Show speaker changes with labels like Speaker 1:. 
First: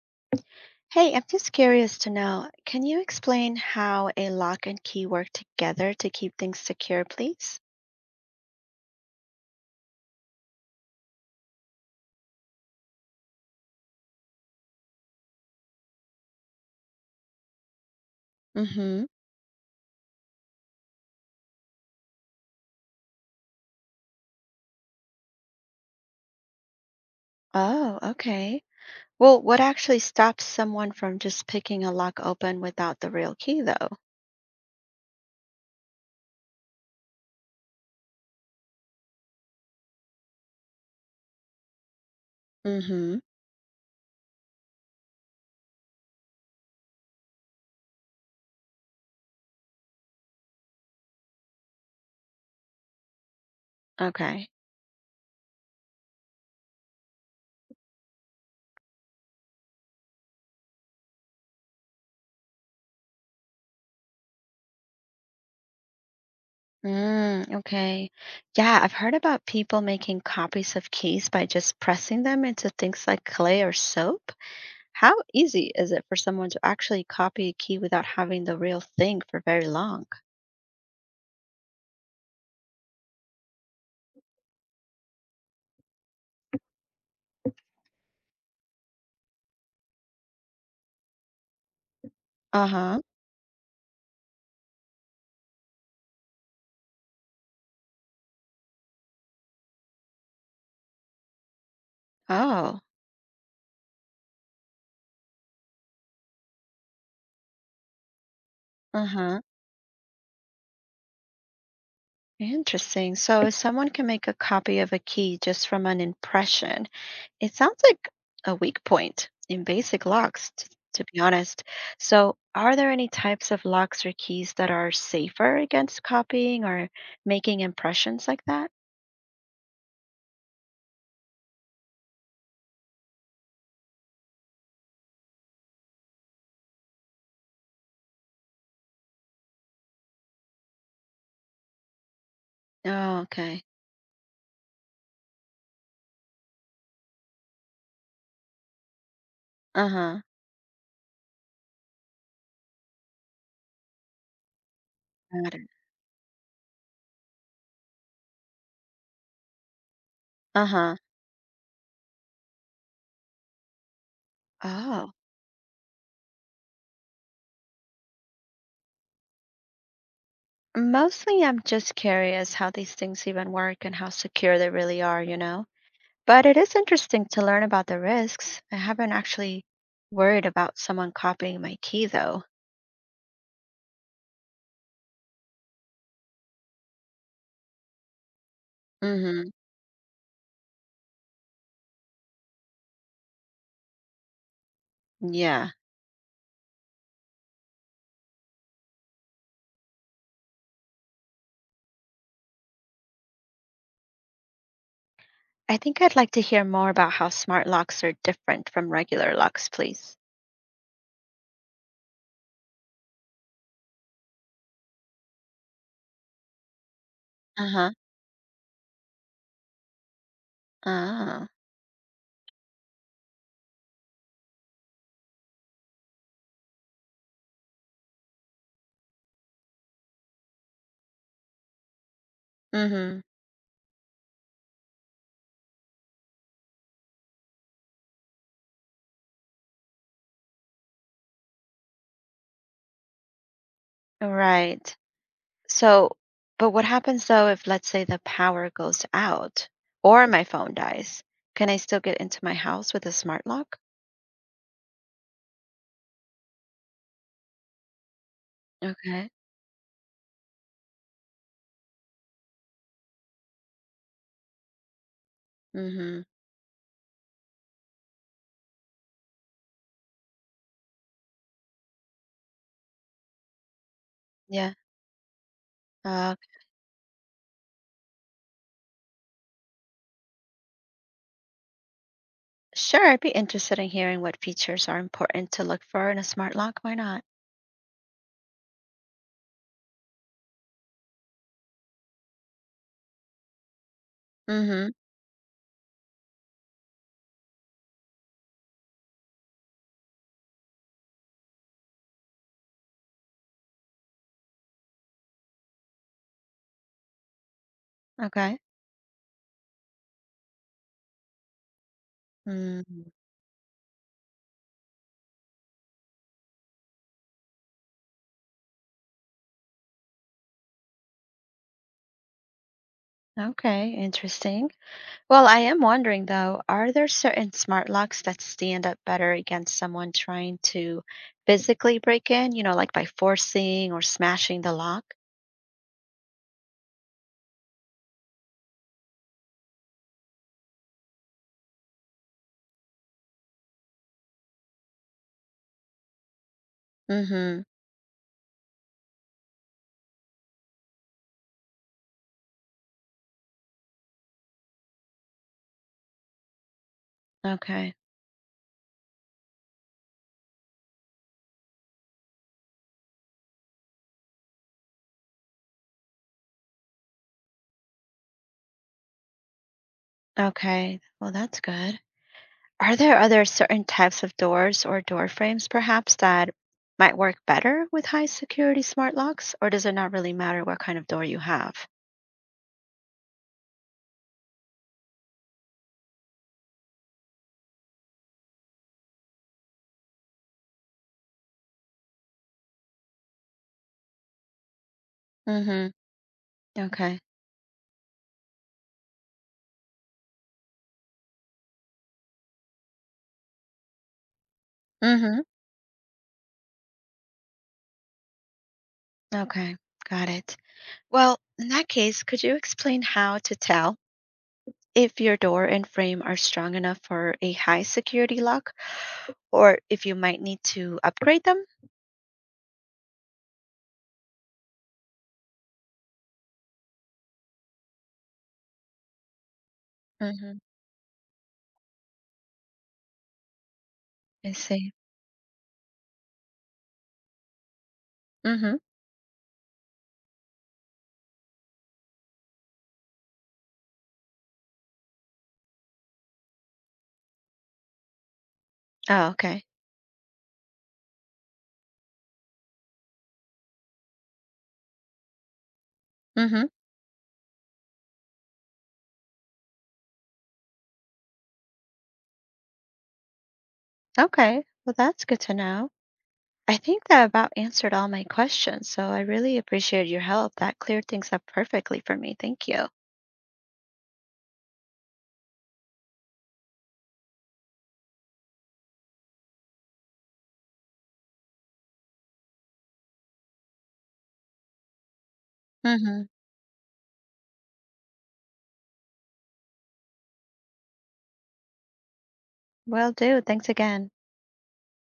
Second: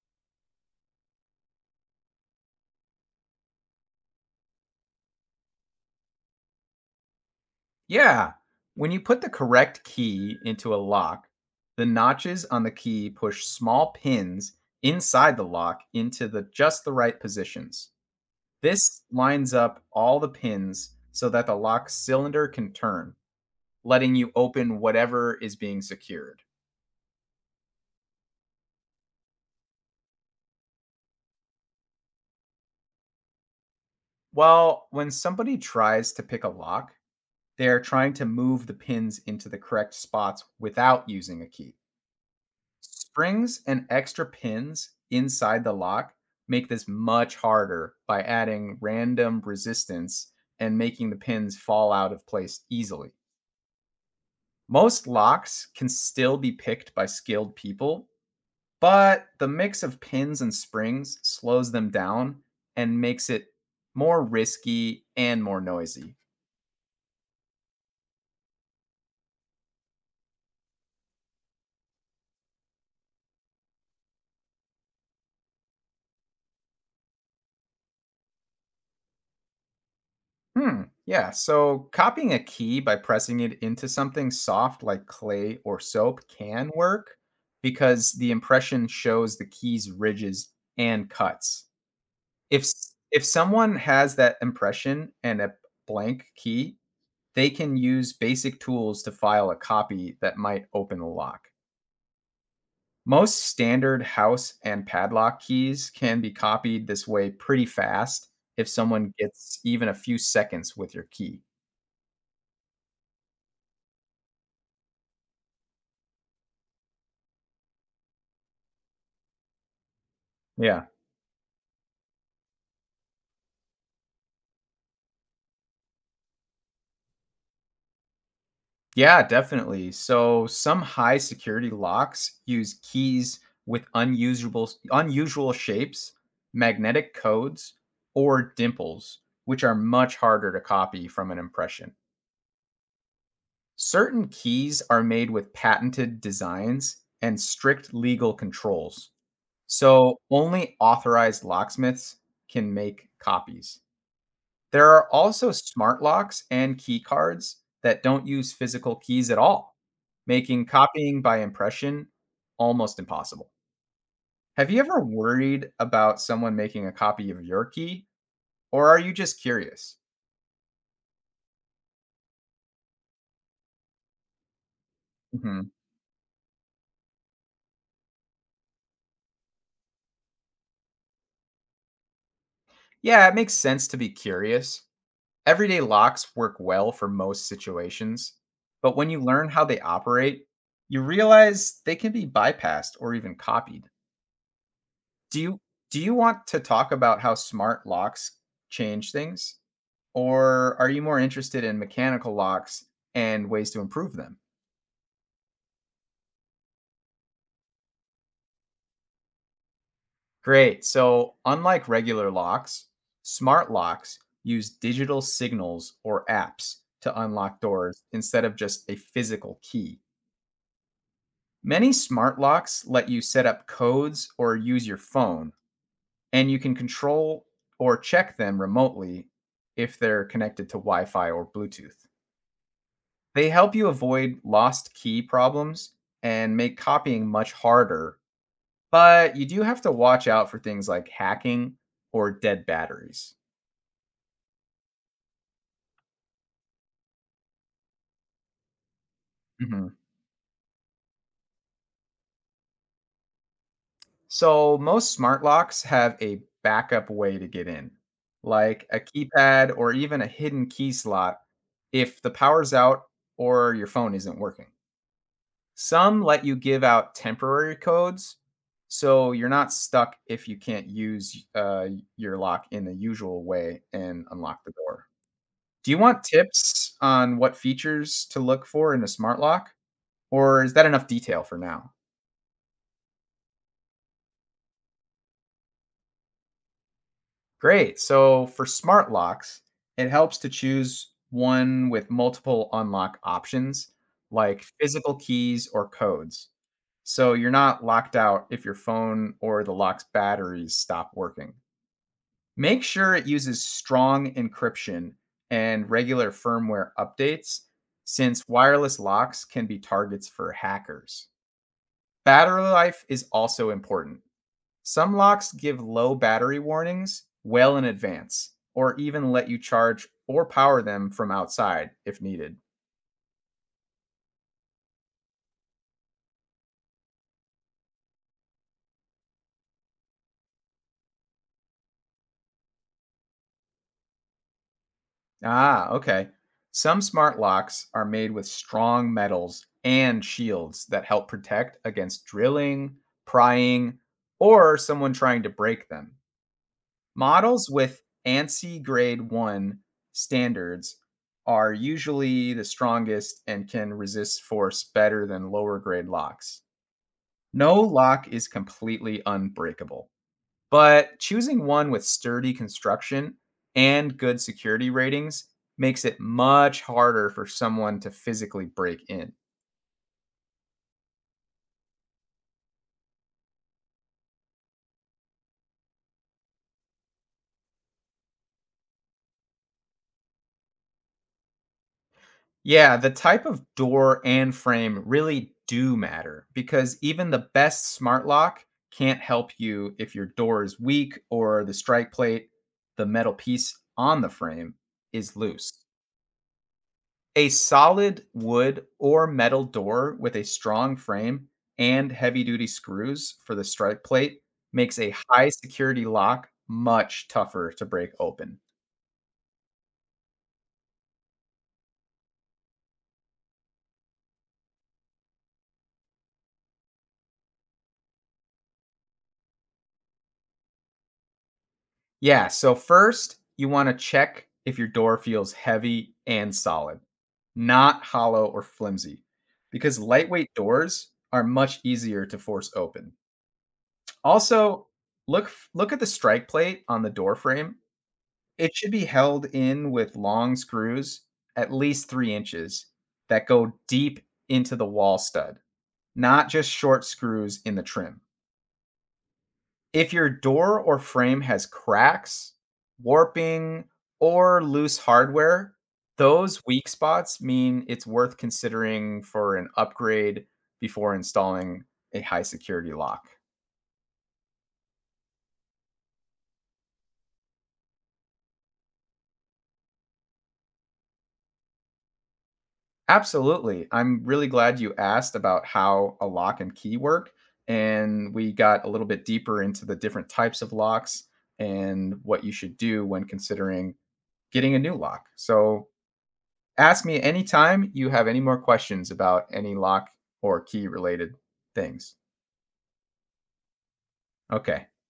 Speaker 1: Hey, I'm just curious to know, can you explain how a lock and key work together to keep things secure, please?
Speaker 2: Yeah. When you put the correct key into a lock, the notches on the key push small pins inside the lock into the just the right positions.
Speaker 1: Mm-hmm.
Speaker 2: This lines up all the pins so that the lock cylinder can turn, letting you open whatever is being secured.
Speaker 1: Oh, okay. Well, what actually stops someone from just picking a lock open without the real key, though?
Speaker 2: Well, when somebody tries to pick a lock, they're trying to move the pins into the correct spots without using a key.
Speaker 1: Mm-hmm.
Speaker 2: Springs and extra pins inside the lock make this much harder by adding random resistance and making the pins fall out of place easily.
Speaker 1: Okay.
Speaker 2: Most locks can still be picked by skilled people, but the mix of pins and springs slows them down and makes it more risky and more noisy.
Speaker 1: Mm, okay. Yeah, I've heard about people making copies of keys by just pressing them into things like clay or soap. How easy is it for someone to actually copy a key without having the real thing for very long?
Speaker 2: Hmm. Yeah. So copying a key by pressing it into something soft like clay or soap can work because the impression shows the key's ridges and cuts.
Speaker 1: Uh-huh.
Speaker 2: If someone has that impression and a blank key, they can use basic tools to file a copy that might open the lock.
Speaker 1: Oh,
Speaker 2: Most standard house and padlock keys can be copied this way pretty fast if someone
Speaker 1: uh-huh.
Speaker 2: gets even a few seconds with your key.
Speaker 1: Interesting. So if someone can make a copy of a key just from an impression, it sounds like a weak point in basic
Speaker 2: Yeah.
Speaker 1: to be honest. So are there any types of locks or keys that are safer against copying or making impressions like that?
Speaker 2: Yeah, definitely. So some high security locks use keys with unusable unusual shapes, magnetic codes, or dimples, which are much harder to copy from an impression.
Speaker 1: Oh, okay.
Speaker 2: Certain keys are made with patented designs and strict legal controls. So
Speaker 1: Uh-huh.
Speaker 2: only authorized locksmiths can make copies. There are also
Speaker 1: Got it.
Speaker 2: smart locks and key cards that don't use physical keys at all, making
Speaker 1: Uh-huh.
Speaker 2: copying by impression almost impossible. Have you ever
Speaker 1: Oh.
Speaker 2: worried about someone making a copy of your key, or are you just curious?
Speaker 1: Mostly I'm just curious how these things even work and how secure they really are, you
Speaker 2: Hmm.
Speaker 1: know? But it is interesting to learn about the risks. I haven't actually worried about someone copying my key, though.
Speaker 2: Yeah, it makes sense to be curious. Everyday locks work well for most situations, but when you learn
Speaker 1: Hmm.
Speaker 2: how they operate, you realize they can be bypassed or even copied. Do you
Speaker 1: Yeah.
Speaker 2: do you want to talk about how smart locks change things? Or are you more interested in mechanical locks and ways to improve them?
Speaker 1: I think I'd like to hear more about how smart locks are different from regular locks, please.
Speaker 2: Great. So, unlike regular locks, smart locks use digital signals or apps to unlock
Speaker 1: Uh-huh.
Speaker 2: doors instead of just a physical key.
Speaker 1: Ah.
Speaker 2: Many smart locks let you set up codes or use your phone, and you can control or check them remotely if they're connected to Wi Fi or Bluetooth.
Speaker 1: Mm-hmm.
Speaker 2: They help you avoid lost key problems and make copying much harder, but you do have to watch out for things like hacking or dead batteries.
Speaker 1: Right. So, but what happens though if, let's say, the power goes out
Speaker 2: Mhm.
Speaker 1: or my phone dies? Can I still get into my house with a smart lock?
Speaker 2: So, most smart locks have a backup way to get in, like a
Speaker 1: Okay.
Speaker 2: keypad or even a hidden key slot if the power's out or your phone isn't working.
Speaker 1: Mm-hmm.
Speaker 2: Some let you give out temporary codes, so you're not stuck if you can't use your lock in the usual way and unlock
Speaker 1: Yeah.
Speaker 2: the door. Do you want tips on what features to look for in a smart lock, or is that enough detail for now?
Speaker 1: Sure, I'd be interested in hearing what features are important to look for in a smart lock. Why not?
Speaker 2: Great. So for smart locks, it helps to choose one with multiple unlock options, like
Speaker 1: Mm-hmm.
Speaker 2: physical keys or codes. So you're not locked out if your phone or the lock's batteries stop working. Make sure it uses strong encryption and regular firmware updates, since
Speaker 1: Okay.
Speaker 2: wireless locks can be targets for hackers. Battery life
Speaker 1: Mm.
Speaker 2: is also important. Some locks give low battery warnings well in advance, or even let you charge or power them from outside if needed.
Speaker 1: Okay, interesting. Well, I am wondering though, are there certain smart locks that stand up better against someone trying to physically break in, you know, like by forcing or smashing the lock?
Speaker 2: Ah, okay. Some smart locks are made with strong metals and shields that help protect against drilling, prying, or someone trying to break them.
Speaker 1: Mm-hmm.
Speaker 2: Models with ANSI grade 1 standards are usually the strongest and can resist force better than lower grade locks. No
Speaker 1: Okay.
Speaker 2: lock is completely unbreakable. But choosing one with sturdy construction and good security ratings makes it much harder for someone to physically break in.
Speaker 1: Okay. Well, that's good. Are there other certain types of doors or door frames perhaps that might work better with high security smart locks, or does it not really matter what kind of door you have?
Speaker 2: Yeah, the type of door and frame really do matter because even the best smart lock can't help you if your door is weak or the strike plate, the metal piece on the frame, is loose.
Speaker 1: Mm-hmm. Okay.
Speaker 2: A solid wood or metal door with a strong frame and heavy-duty screws for the strike plate makes a
Speaker 1: Mm-hmm.
Speaker 2: high security lock much tougher to break open.
Speaker 1: Okay. Got it. Well, in that case, could you explain how to tell if your door and frame are strong enough for a high security lock, or if you might need to upgrade them?
Speaker 2: Yeah, so first, you want to check if your door feels heavy and solid, not hollow or flimsy, because lightweight
Speaker 1: Mm-hmm.
Speaker 2: doors are much easier to force open.
Speaker 1: I
Speaker 2: Also,
Speaker 1: see.
Speaker 2: look look at the strike plate on the door frame.
Speaker 1: Mm-hmm.
Speaker 2: It should be held in with long screws, at least 3 inches, that go deep into the wall stud, not just short screws in the trim.
Speaker 1: Oh, okay.
Speaker 2: If your door or frame has cracks, warping, or loose hardware, those
Speaker 1: Mm-hmm.
Speaker 2: weak spots mean it's worth considering for an upgrade before installing a high security lock.
Speaker 1: Okay. Well, that's good to know. I think that about answered all my questions. So I really appreciate your help. That cleared things up perfectly for me. Thank you.
Speaker 2: Absolutely. I'm really glad you asked about how a lock and key work. And we got a little bit deeper into the different types of locks and what you should do when considering getting a new lock. So
Speaker 1: Mm-hmm.
Speaker 2: ask me anytime you have any more questions about any lock or key related things.
Speaker 1: Will do. Thanks again.
Speaker 2: Okay.